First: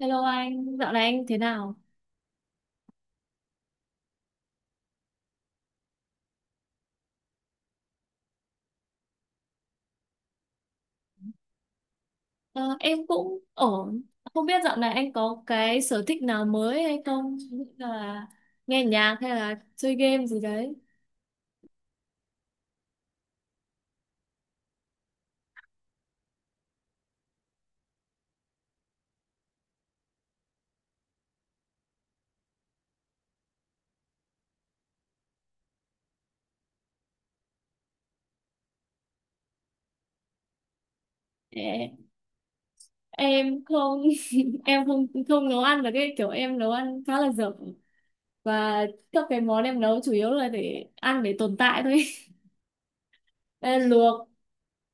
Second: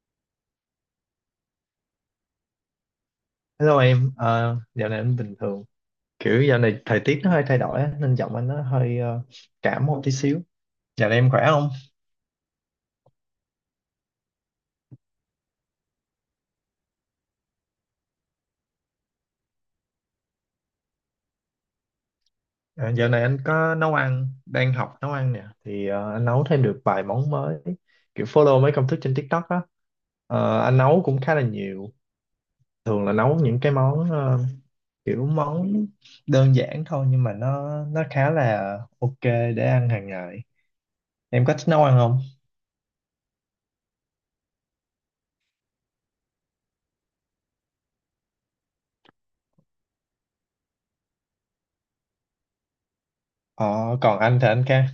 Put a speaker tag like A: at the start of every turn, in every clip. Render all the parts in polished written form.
A: Hello anh, dạo này anh thế nào?
B: Hello em, dạo này anh bình thường. Kiểu dạo này thời tiết nó hơi thay đổi á, nên giọng anh nó hơi cảm một tí xíu. Dạo này em khỏe không?
A: Ờ, em cũng ổn. Không biết dạo này anh có cái sở thích nào mới hay không? Ví dụ như là nghe nhạc hay là chơi game gì đấy.
B: Ờ, dạo này anh có nấu ăn, đang học nấu ăn nè. Thì anh nấu thêm được vài món mới. Kiểu follow mấy công thức trên TikTok á. Anh nấu cũng khá là nhiều. Thường là nấu những cái món kiểu món đơn giản thôi nhưng mà nó khá là ok để ăn hàng ngày. Em có thích nấu
A: Ê,
B: ăn không?
A: em không, em không không nấu ăn được, cái kiểu em nấu ăn khá là dở, và các cái món em nấu chủ yếu là để ăn để tồn tại thôi. Ê,
B: Ờ,
A: luộc.
B: còn anh thì anh ca.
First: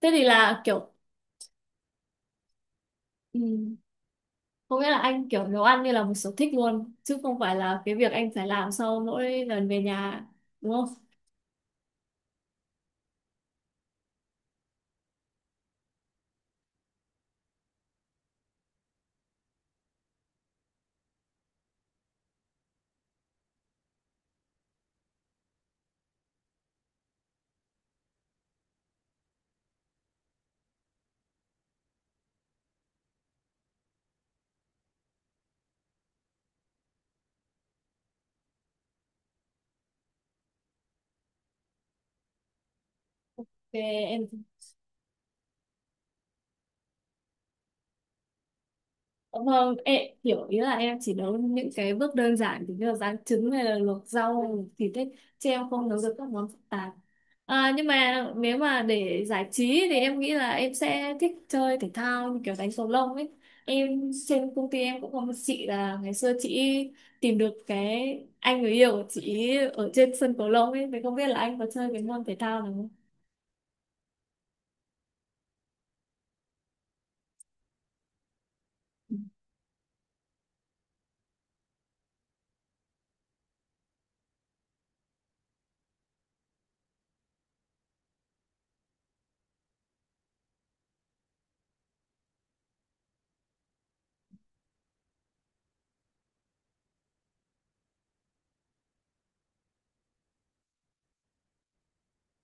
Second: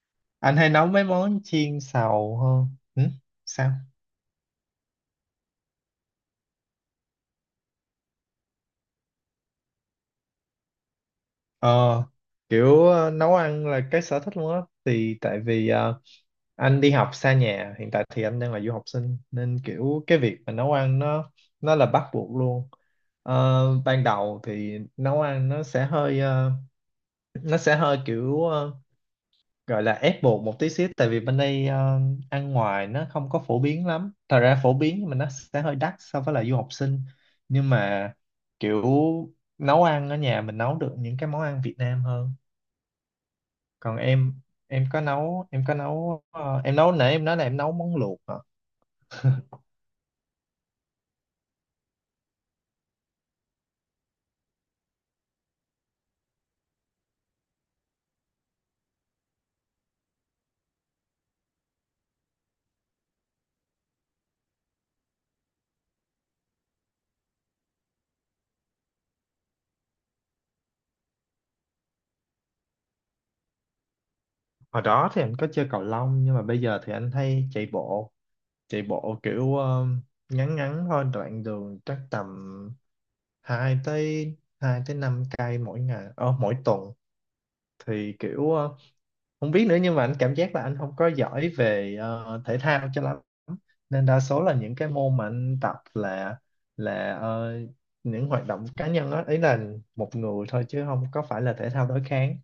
A: Thế thì
B: Anh
A: là
B: hay nấu
A: kiểu,
B: mấy món chiên xào hơn. Ừ? Sao?
A: ừ, có nghĩa là anh kiểu nấu ăn như là một sở thích luôn chứ không phải là cái việc anh phải làm sau mỗi lần về nhà, đúng không? Ok
B: ờ Kiểu nấu ăn là cái sở thích luôn á, thì tại vì anh đi học xa nhà hiện tại, thì anh đang là du học sinh nên kiểu cái việc mà nấu ăn nó là bắt buộc luôn. Ban đầu thì nấu ăn nó sẽ hơi nó sẽ hơi kiểu gọi là ép buộc một tí xíu, tại vì bên đây ăn ngoài nó không có phổ biến lắm, thật ra phổ biến nhưng mà nó sẽ hơi đắt so với là du học sinh, nhưng mà kiểu nấu ăn ở nhà mình nấu được những cái món ăn Việt Nam hơn. Còn
A: em.
B: em có nấu ờ, em nấu nãy em nói là em nấu món luộc hả?
A: Vâng, em hiểu, ý là em chỉ nấu những cái bước đơn giản thì như là rán trứng hay là luộc rau thịt đấy, chứ em không nấu được các món phức tạp. À, nhưng mà nếu mà để giải trí thì em nghĩ là em sẽ thích chơi thể thao, như kiểu đánh cầu lông ấy. Em trên công ty em cũng có một chị là ngày xưa chị tìm được cái anh người yêu của chị ở trên sân cầu lông ấy, thì không biết là anh có chơi cái môn thể thao nào.
B: Hồi đó thì anh có chơi cầu lông, nhưng mà bây giờ thì anh hay Chạy bộ kiểu ngắn ngắn thôi, đoạn đường chắc tầm 2 tới 5 cây mỗi ngày, mỗi tuần. Thì kiểu không biết nữa, nhưng mà anh cảm giác là anh không có giỏi về thể thao cho lắm, nên đa số là những cái môn mà anh tập là là ờ, những hoạt động cá nhân đó, ý là một người thôi chứ không có phải là thể thao đối kháng.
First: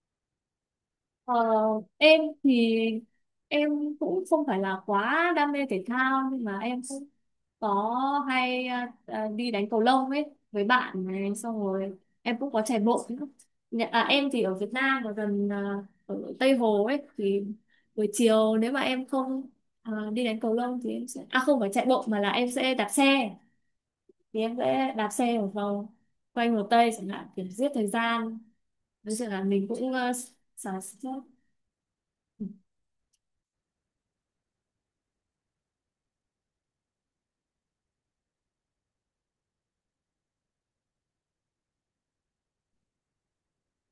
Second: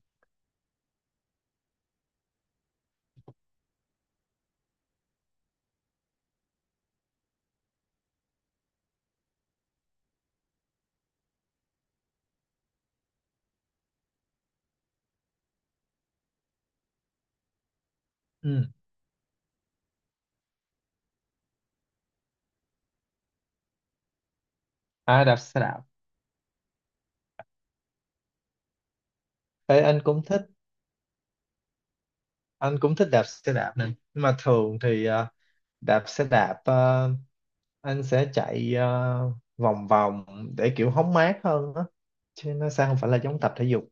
A: Ờ, em thì em cũng không phải là quá đam mê thể thao, nhưng mà em cũng có hay đi đánh cầu lông ấy với bạn, này xong rồi em cũng có chạy bộ nữa. Em thì ở Việt Nam và gần, ở Tây Hồ ấy, thì buổi chiều
B: Ừ.
A: nếu mà em không đi đánh cầu lông thì em sẽ, à, không phải chạy bộ mà là em sẽ đạp xe, thì em sẽ đạp
B: À, đạp
A: xe một
B: xe đạp.
A: vòng quanh Hồ Tây chẳng hạn, kiểu giết thời gian với sự là mình
B: Ê,
A: cũng xả stress.
B: anh cũng thích đạp xe đạp nè. Nhưng mà thường thì đạp xe đạp, anh sẽ chạy vòng vòng để kiểu hóng mát hơn đó, chứ nó sẽ không phải là giống tập thể dục.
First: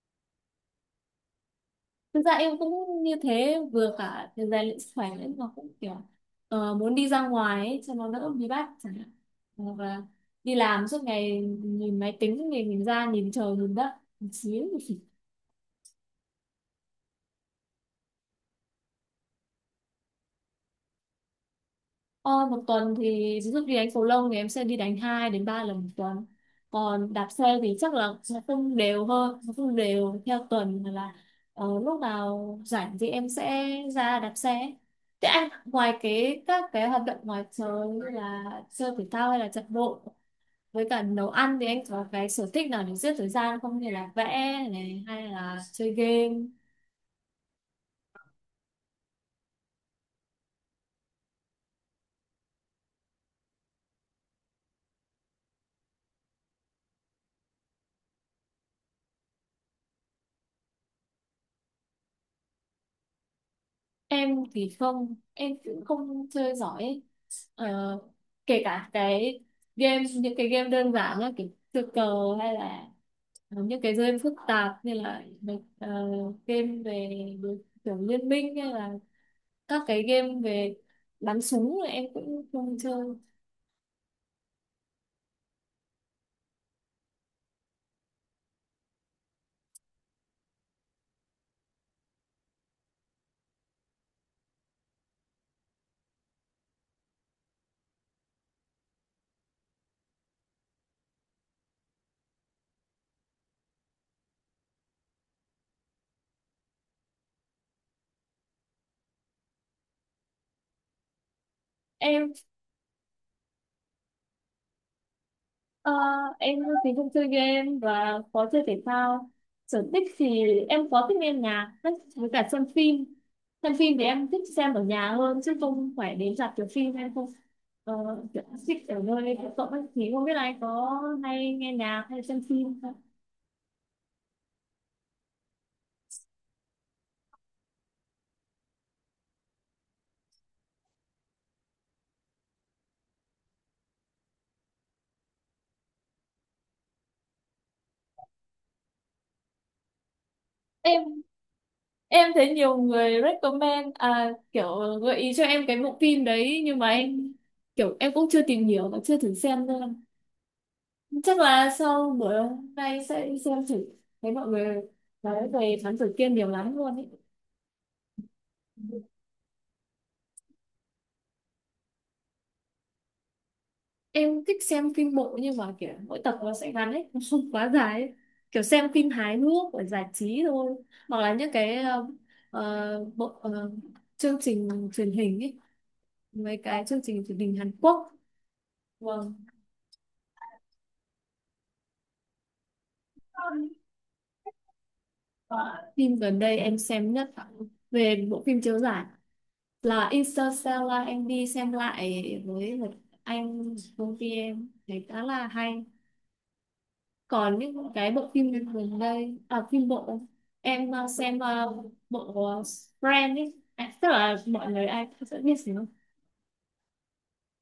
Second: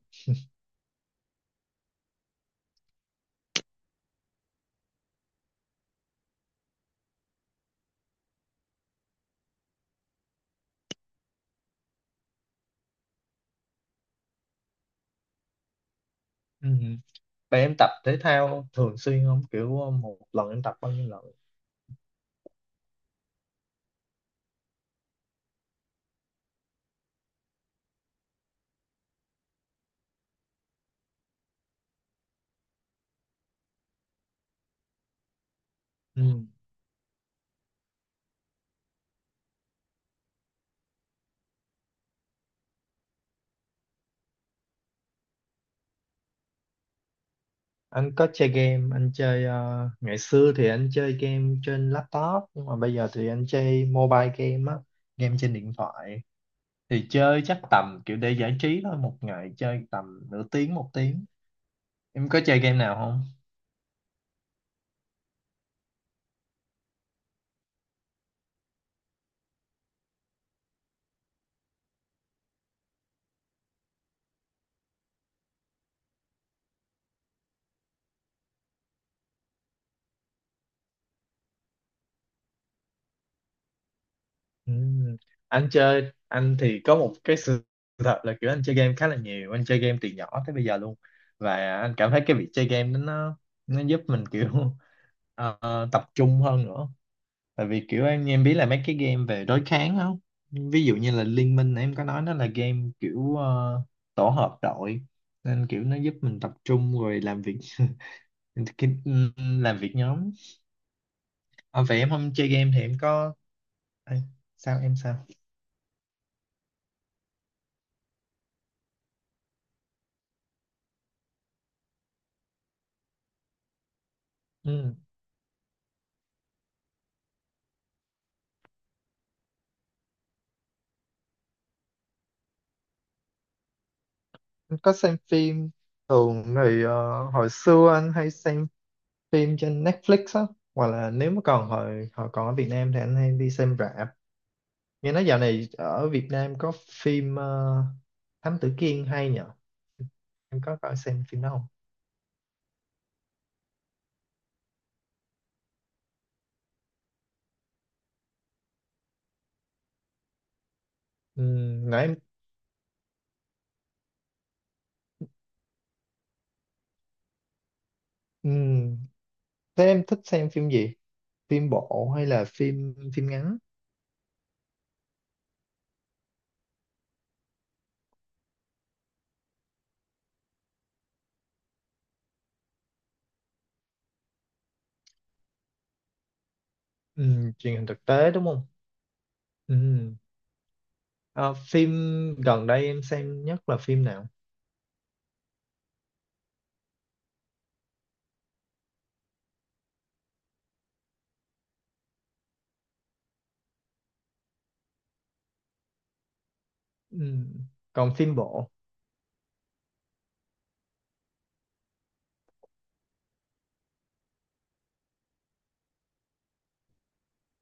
A: Thực ra em cũng như thế, vừa cả để rèn luyện sức khỏe nữa mà cũng kiểu muốn đi ra ngoài ấy, cho nó đỡ bí bách chẳng hạn, hoặc là đi làm suốt ngày nhìn máy tính thì nhìn ra nhìn trời nhìn đất một xíu.
B: Ừ. Vậy em tập thể thao thường xuyên không? Kiểu một lần em tập bao nhiêu lần?
A: Ờ, một tuần thì ví dụ đi đánh cầu lông thì em sẽ đi đánh 2 đến 3 lần một tuần. Còn đạp xe thì chắc là nó không đều hơn, nó không đều theo tuần mà là, ờ, lúc nào rảnh thì em sẽ ra đạp xe. Thế anh ngoài cái
B: Ừ.
A: các cái hoạt động ngoài trời như là chơi thể thao hay là chạy bộ với cả nấu ăn thì anh có cái sở thích nào để giết thời gian không, như là vẽ này hay là chơi game?
B: Anh có chơi game, anh chơi ngày xưa thì anh chơi game trên laptop, nhưng mà bây giờ thì anh chơi mobile game á, game trên điện thoại. Thì chơi chắc tầm kiểu để giải trí thôi, một ngày chơi tầm nửa tiếng một tiếng. Em có chơi game nào không?
A: Em thì không, em cũng không chơi giỏi ấy. Ờ, kể cả cái game, những cái game đơn giản là kiểu chơi cờ, hay là những cái game phức tạp như là ờ, game về đối- kiểu liên minh, hay là các cái game về bắn súng là em cũng không chơi.
B: Ừm. Anh thì có một cái sự thật là kiểu anh chơi game khá là nhiều, anh chơi game từ nhỏ tới bây giờ luôn, và anh cảm thấy cái việc chơi game đó nó giúp mình kiểu ờ, tập trung hơn nữa. Tại vì kiểu anh em biết là mấy cái game về đối kháng không, ví dụ như là Liên Minh em có nói, nó là game kiểu tổ hợp đội, nên kiểu nó giúp mình tập trung rồi làm việc cái- làm việc nhóm. À, vậy em
A: em
B: không chơi game thì em có. Ê, sao em, sao?
A: Ờ, em thì không chơi game và có chơi thể thao. Sở thích thì em có thích nghe nhạc với cả xem phim. Xem phim thì em thích xem ở nhà hơn chứ không phải đến rạp chiếu phim, em không ờ, kiểu thích ở nơi công cộng ấy. Thì không biết là anh có hay nghe nhạc hay xem phim không?
B: Anh có xem phim, thường thì hồi xưa anh hay xem phim trên Netflix á, hoặc là nếu mà còn hồi hồi còn ở Việt Nam thì anh hay đi xem rạp. Nghe nói dạo này ở Việt Nam có phim Thám Tử Kiên hay nhở, em có
A: em
B: xem phim đó không?
A: em thấy nhiều người recommend, à, kiểu gợi ý cho em cái bộ phim đấy, nhưng mà em kiểu em cũng chưa tìm hiểu và chưa thử xem nữa, chắc
B: Ừ,
A: là
B: nãy
A: sau
B: em.
A: buổi hôm nay sẽ đi xem thử. Thấy mọi người nói về Thám Tử Kiên nhiều lắm luôn ấy.
B: Ừ, thế em thích xem phim gì, phim bộ hay là phim phim ngắn?
A: Em thích xem phim bộ nhưng mà kiểu mỗi tập nó sẽ ngắn ấy, nó không quá dài ấy. Kiểu xem phim hài hước để giải trí thôi, hoặc là những cái bộ, chương trình truyền hình ấy, mấy cái chương trình truyền
B: Ừ,
A: hình Hàn
B: truyền hình thực
A: Quốc.
B: tế đúng không.
A: Vâng.
B: Ừ. Ờ, phim gần đây em xem nhất là phim nào?
A: Ờ, phim gần đây em xem nhất, về bộ phim chiếu giải là Interstellar, là em đi xem lại với một anh công ty, em thấy khá là hay.
B: Ừ.
A: Còn những cái
B: Còn
A: bộ
B: phim
A: phim
B: bộ.
A: gần đây, à, phim bộ, em xem bộ, ờ, Friends ấy, à, tức là mọi người ai cũng sẽ biết gì không.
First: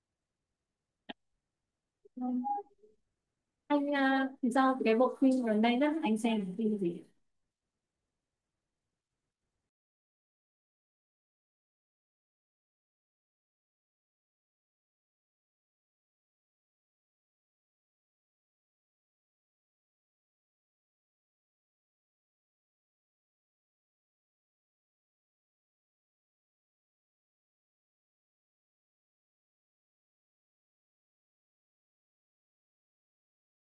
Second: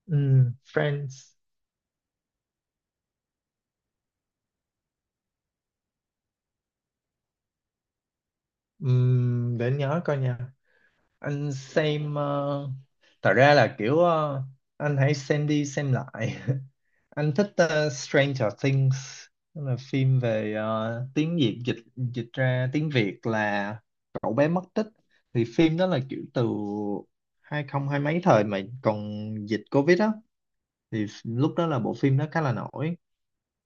B: Friends.
A: Anh thì sao, cái bộ phim gần đây đó anh xem cái phim gì?
B: Để anh nhớ coi nha. Anh xem thật ra là kiểu anh hãy xem đi xem lại anh thích Stranger Things. Đó là phim về tiếng Việt dịch dịch ra tiếng Việt là cậu bé mất tích. Thì phim đó là kiểu từ 2020, mấy thời mà còn dịch Covid á, thì lúc đó là bộ phim nó khá là nổi.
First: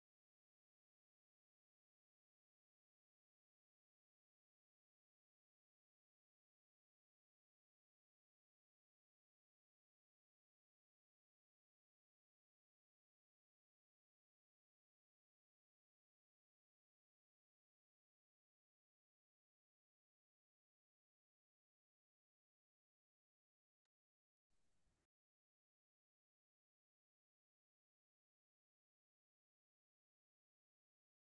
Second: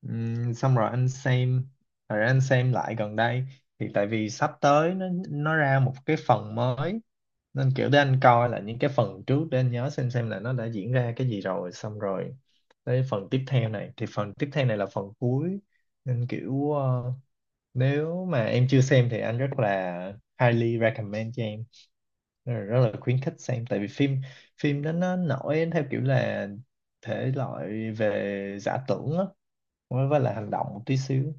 B: Xong rồi anh xem, rồi anh xem lại gần đây, thì tại vì sắp tới nó ra một cái phần mới, nên kiểu để anh coi là những cái phần trước để anh nhớ xem là nó đã diễn ra cái gì. Rồi xong rồi tới phần tiếp theo này, thì phần tiếp theo này là phần cuối, nên kiểu nếu mà em chưa xem thì anh rất là highly recommend cho em, nên là rất là khuyến khích xem. Tại vì phim, đó nó nổi theo kiểu là thể loại về giả tưởng á, với là hành động một tí xíu.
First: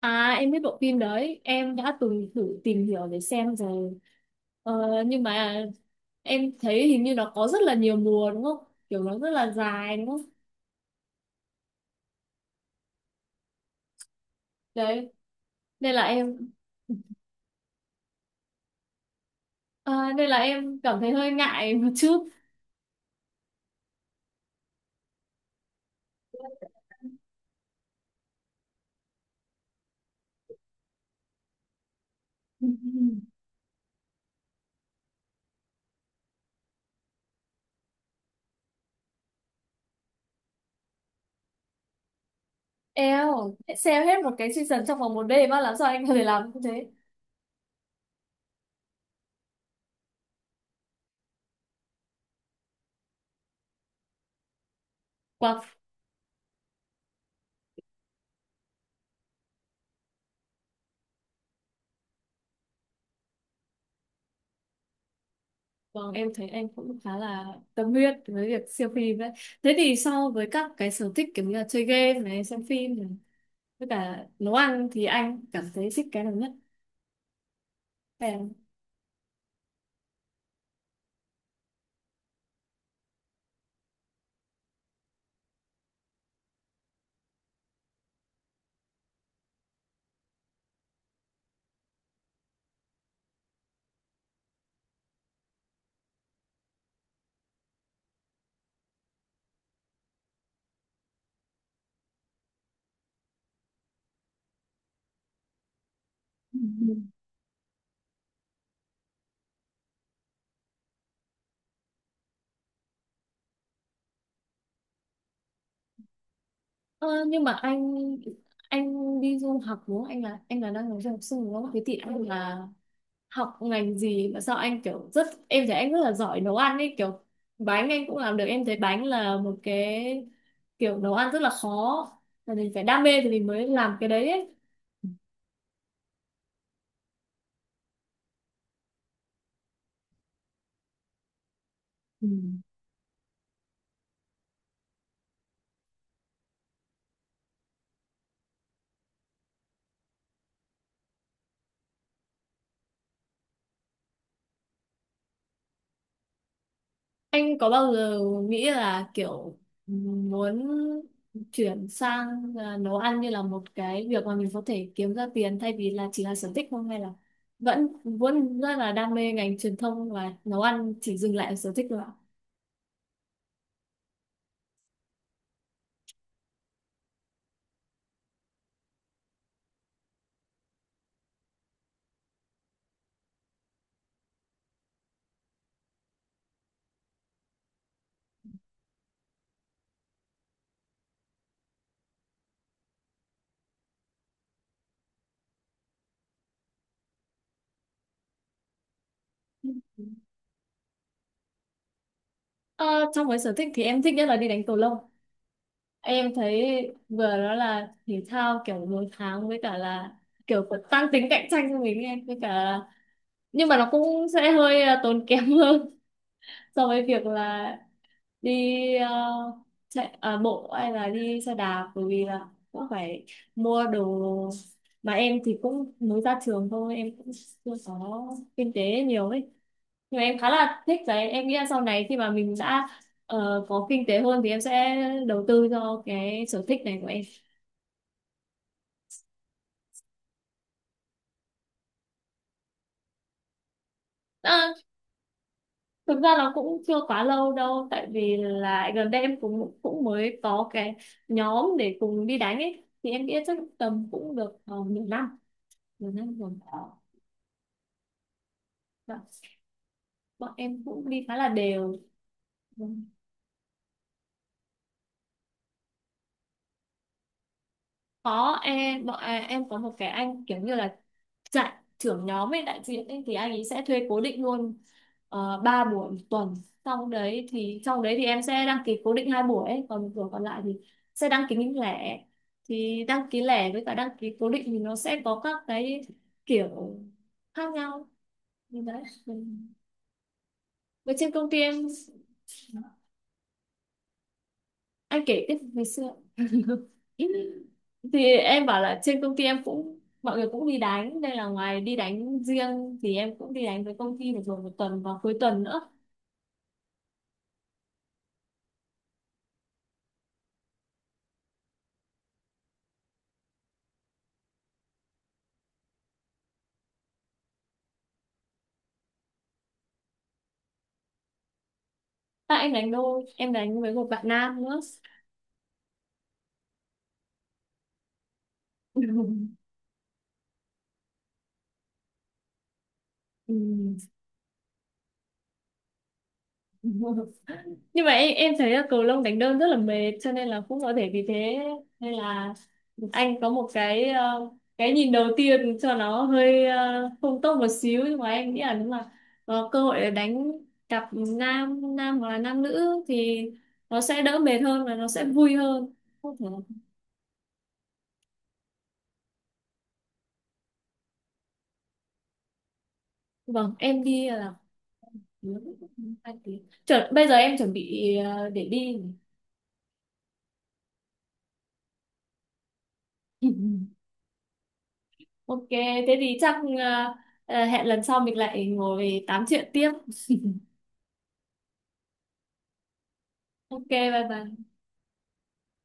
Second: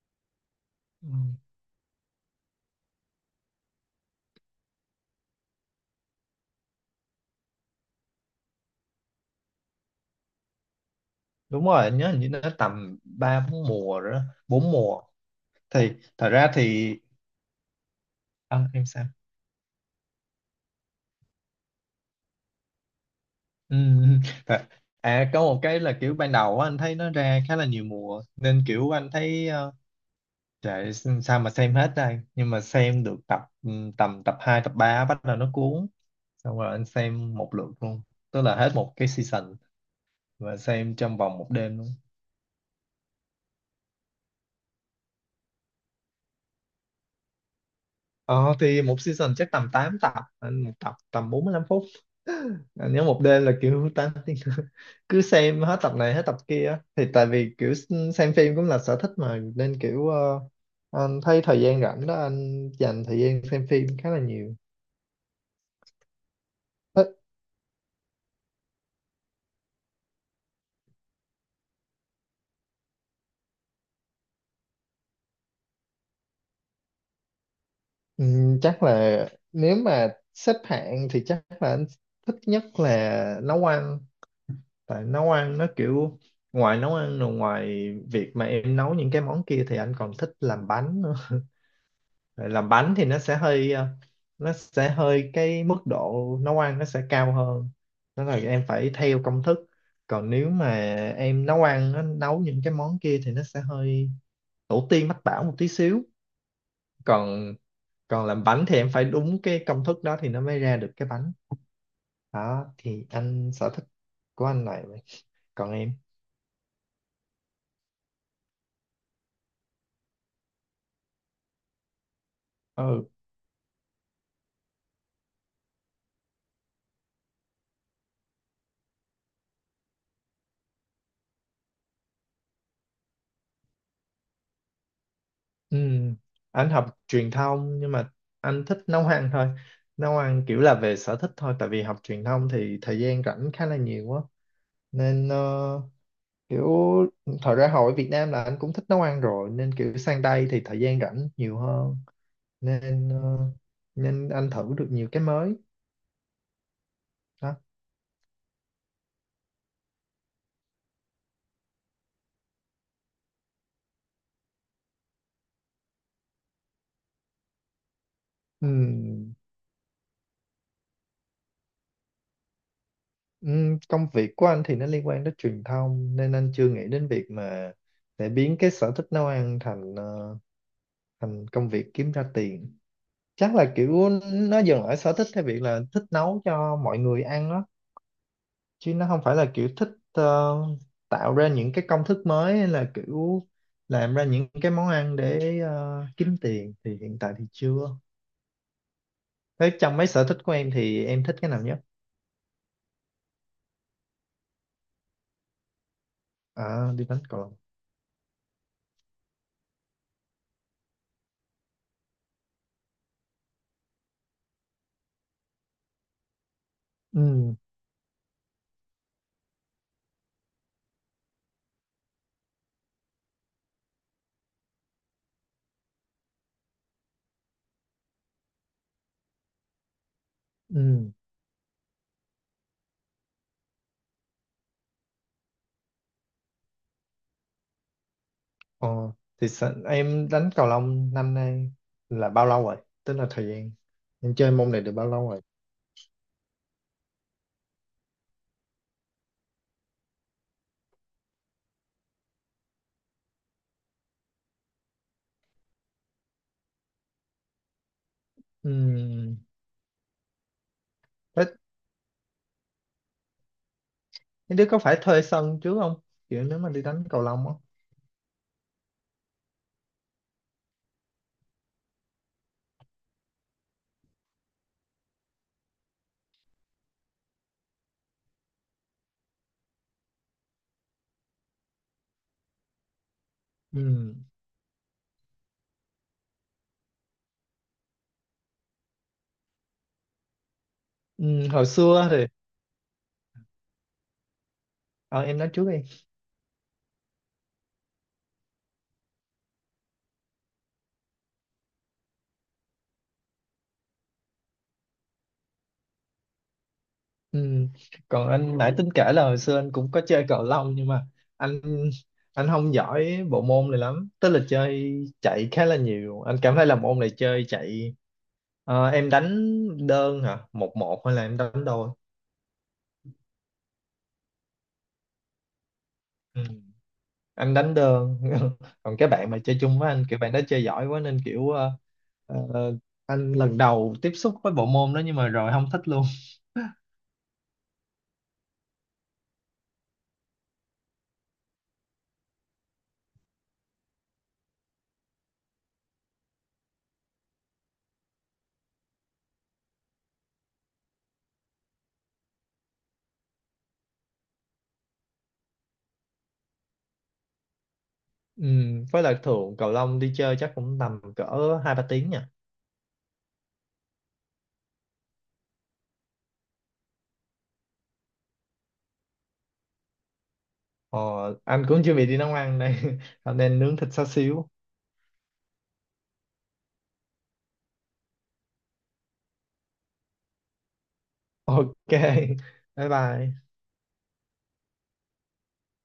A: À em biết bộ phim
B: Ừ.
A: đấy, em đã từng thử tìm hiểu để xem rồi. Ờ, nhưng mà em thấy hình như nó có rất là nhiều mùa đúng không, kiểu nó rất là dài đúng không?
B: Đúng rồi, anh nhớ hình như nó tầm ba bốn mùa rồi đó, bốn mùa.
A: Đấy,
B: Thì
A: nên là
B: thật
A: em
B: ra thì. À, em sao?
A: nên là em cảm thấy hơi ngại một chút.
B: Ừ. thật- À có một cái là kiểu ban đầu á, anh thấy nó ra khá là nhiều mùa, nên kiểu anh thấy Trời, sao mà xem hết đây. Nhưng mà xem được tập, tầm tập 2 tập 3 bắt đầu nó cuốn, xong rồi anh xem một lượt luôn, tức là hết một cái season, và xem trong vòng một đêm luôn.
A: Eo, xem hết một cái season trong vòng một đêm á, làm sao anh có thể làm như thế?
B: Ờ thì một season chắc tầm 8 tập, anh một tập tầm 45 phút. Anh nhớ một đêm là kiểu 8 tiếng cứ xem
A: Wow.
B: hết tập này hết tập kia á. Thì tại vì kiểu xem phim cũng là sở thích mà, nên kiểu anh thấy thời gian rảnh đó anh dành thời gian xem phim khá là nhiều.
A: Vâng, em thấy anh cũng khá là tâm huyết với việc siêu phim đấy. Thế thì so với các cái sở thích kiểu như là chơi game này, xem phim này, với cả nấu ăn thì anh cảm thấy thích cái nào nhất?
B: Ừ,
A: Em.
B: chắc là nếu mà xếp hạng thì chắc là anh thích nhất là nấu ăn. Tại nấu ăn nó kiểu, ngoài nấu ăn rồi, ngoài việc mà em nấu những cái món kia thì anh còn thích làm bánh nữa. Tại làm bánh thì nó sẽ hơi nó sẽ hơi cái mức độ nấu ăn nó sẽ cao hơn, đó là em phải theo công thức. Còn nếu mà em nấu ăn, nó nấu những cái món kia thì nó sẽ hơi tổ tiên mách bảo một tí xíu. Còn, làm bánh thì em phải đúng cái công thức đó thì nó mới ra được cái bánh đó. Thì anh, sở thích của anh này. Còn em.
A: Ờ, nhưng mà anh đi du học đúng không? Anh là đang là du học sinh đúng không? Thế thì anh là
B: Ừ,
A: học ngành gì mà sao anh kiểu rất, em thấy anh rất là giỏi nấu ăn ấy, kiểu bánh anh cũng làm được, em thấy bánh là một cái kiểu nấu ăn rất là khó, là mình phải đam mê thì mình mới làm cái đấy ấy.
B: ừ. Anh học truyền thông, nhưng mà anh thích nấu ăn thôi. Nấu ăn kiểu là về sở thích thôi, tại vì học truyền
A: Ừ.
B: thông thì thời gian rảnh khá là nhiều quá, nên kiểu thời ra hồi ở Việt Nam là anh cũng thích nấu ăn rồi, nên kiểu sang đây thì thời gian rảnh nhiều hơn, nên ờ, nên anh thử được nhiều cái mới đó.
A: Anh có bao giờ nghĩ là kiểu muốn chuyển sang, à, nấu ăn như là một cái việc mà mình có thể kiếm ra tiền thay vì là chỉ là sở thích không, hay là vẫn vẫn rất là đam mê
B: Ừ.
A: ngành truyền thông và nấu ăn chỉ dừng lại ở sở thích thôi ạ?
B: Công việc của anh thì nó liên quan đến truyền thông, nên anh chưa nghĩ đến việc mà để biến cái sở thích nấu ăn thành công việc kiếm ra tiền. Chắc là kiểu nó dừng ở sở thích theo việc là thích nấu cho mọi người ăn đó, chứ nó không phải là kiểu thích tạo ra những cái công thức mới, hay là kiểu làm ra những cái món ăn để kiếm tiền, thì hiện tại thì chưa. Thế trong mấy sở thích của em thì em thích cái nào nhất?
A: Ờ, trong cái sở thích thì em thích nhất là đi đánh cầu lông. Em thấy
B: À, đi đánh
A: vừa
B: cầu
A: đó
B: lông.
A: là thể thao kiểu đối kháng, với cả là kiểu có tăng tính cạnh tranh cho mình em, với cả là nhưng mà nó cũng sẽ hơi, à, tốn kém hơn so với việc
B: Ừ,
A: là đi, à, chạy, à, bộ hay là đi xe đạp, bởi vì là cũng phải mua đồ, mà em thì cũng mới ra trường thôi, em cũng chưa có kinh tế nhiều ấy, nhưng mà em khá là thích
B: ừ.
A: đấy, em nghĩ là sau này khi mà mình đã, ờ, có kinh tế hơn thì em sẽ đầu tư cho cái sở thích này của em.
B: Ờ, thì em đánh cầu lông năm nay là bao lâu rồi? Tức là thời gian em chơi môn
A: À,
B: này được bao lâu rồi?
A: thực ra là cũng chưa quá lâu đâu, tại vì là gần đây em cũng cũng mới có cái nhóm để cùng đi đánh ấy, thì em nghĩ chắc tầm cũng được, nửa năm rồi. Dạ.
B: Ừm,
A: Bọn em cũng đi khá
B: thế
A: là đều. Vâng.
B: mấy đứa có phải thuê sân trước không? Kiểu nếu mà đi đánh cầu lông á.
A: có em bọn à, em có một cái anh kiểu như là giải thưởng nhóm với đại diện ấy, thì anh ấy sẽ thuê cố định luôn, 3 buổi một tuần. Sau đấy thì em sẽ đăng ký cố định 2 buổi ấy, còn một buổi còn lại thì sẽ đăng ký những lẻ, thì đăng ký lẻ với cả đăng
B: Ừm,
A: ký cố định thì nó sẽ có các cái kiểu khác nhau như đấy, với trên công ty
B: hồi
A: em,
B: xưa thì ờ,
A: anh
B: em
A: kể
B: nói
A: tiếp
B: trước
A: về
B: đi.
A: xưa. Thì em bảo là trên công ty em cũng, mọi người cũng đi đánh nên là ngoài đi đánh riêng thì em cũng đi đánh với công ty được rồi một tuần vào cuối tuần nữa.
B: Ừm, còn anh nãy tính kể là hồi xưa anh cũng có chơi cầu lông, nhưng mà anh anh không giỏi bộ môn này lắm. Tức là chơi chạy khá là nhiều. Anh cảm thấy là môn này chơi chạy. Ờ, em đánh đơn hả? Một một hay là em đánh đôi?
A: À, em đánh đôi, em đánh với một bạn nam nữa.
B: Anh đánh đơn còn cái bạn mà chơi chung với anh, kiểu bạn đó chơi giỏi quá, nên kiểu ờ, anh lần đầu tiếp xúc với bộ môn đó, nhưng mà rồi không thích luôn.
A: Ừ. Nhưng mà em thấy là cầu lông đánh đơn rất là mệt, cho nên là cũng có thể vì thế nên là anh có một cái, ờ, cái nhìn đầu tiên cho nó hơi, ờ, không tốt một xíu, nhưng mà em nghĩ là nếu mà có cơ hội để đánh cặp nam nam hoặc là nam nữ thì nó sẽ đỡ mệt hơn và nó sẽ vui hơn, không thể.
B: Ừ, với lại thường cầu lông đi chơi chắc cũng tầm cỡ hai ba tiếng nha.
A: Vâng em đi là 2 tiếng. Chuẩn, bây giờ em chuẩn bị, ờ, để đi.
B: ờ, anh cũng chuẩn bị đi nấu ăn đây nên nướng thịt xá xíu.
A: Ok thế thì chắc, hẹn lần sau mình lại ngồi tám chuyện tiếp.
B: Ok bye bye
A: Ok, bye bye.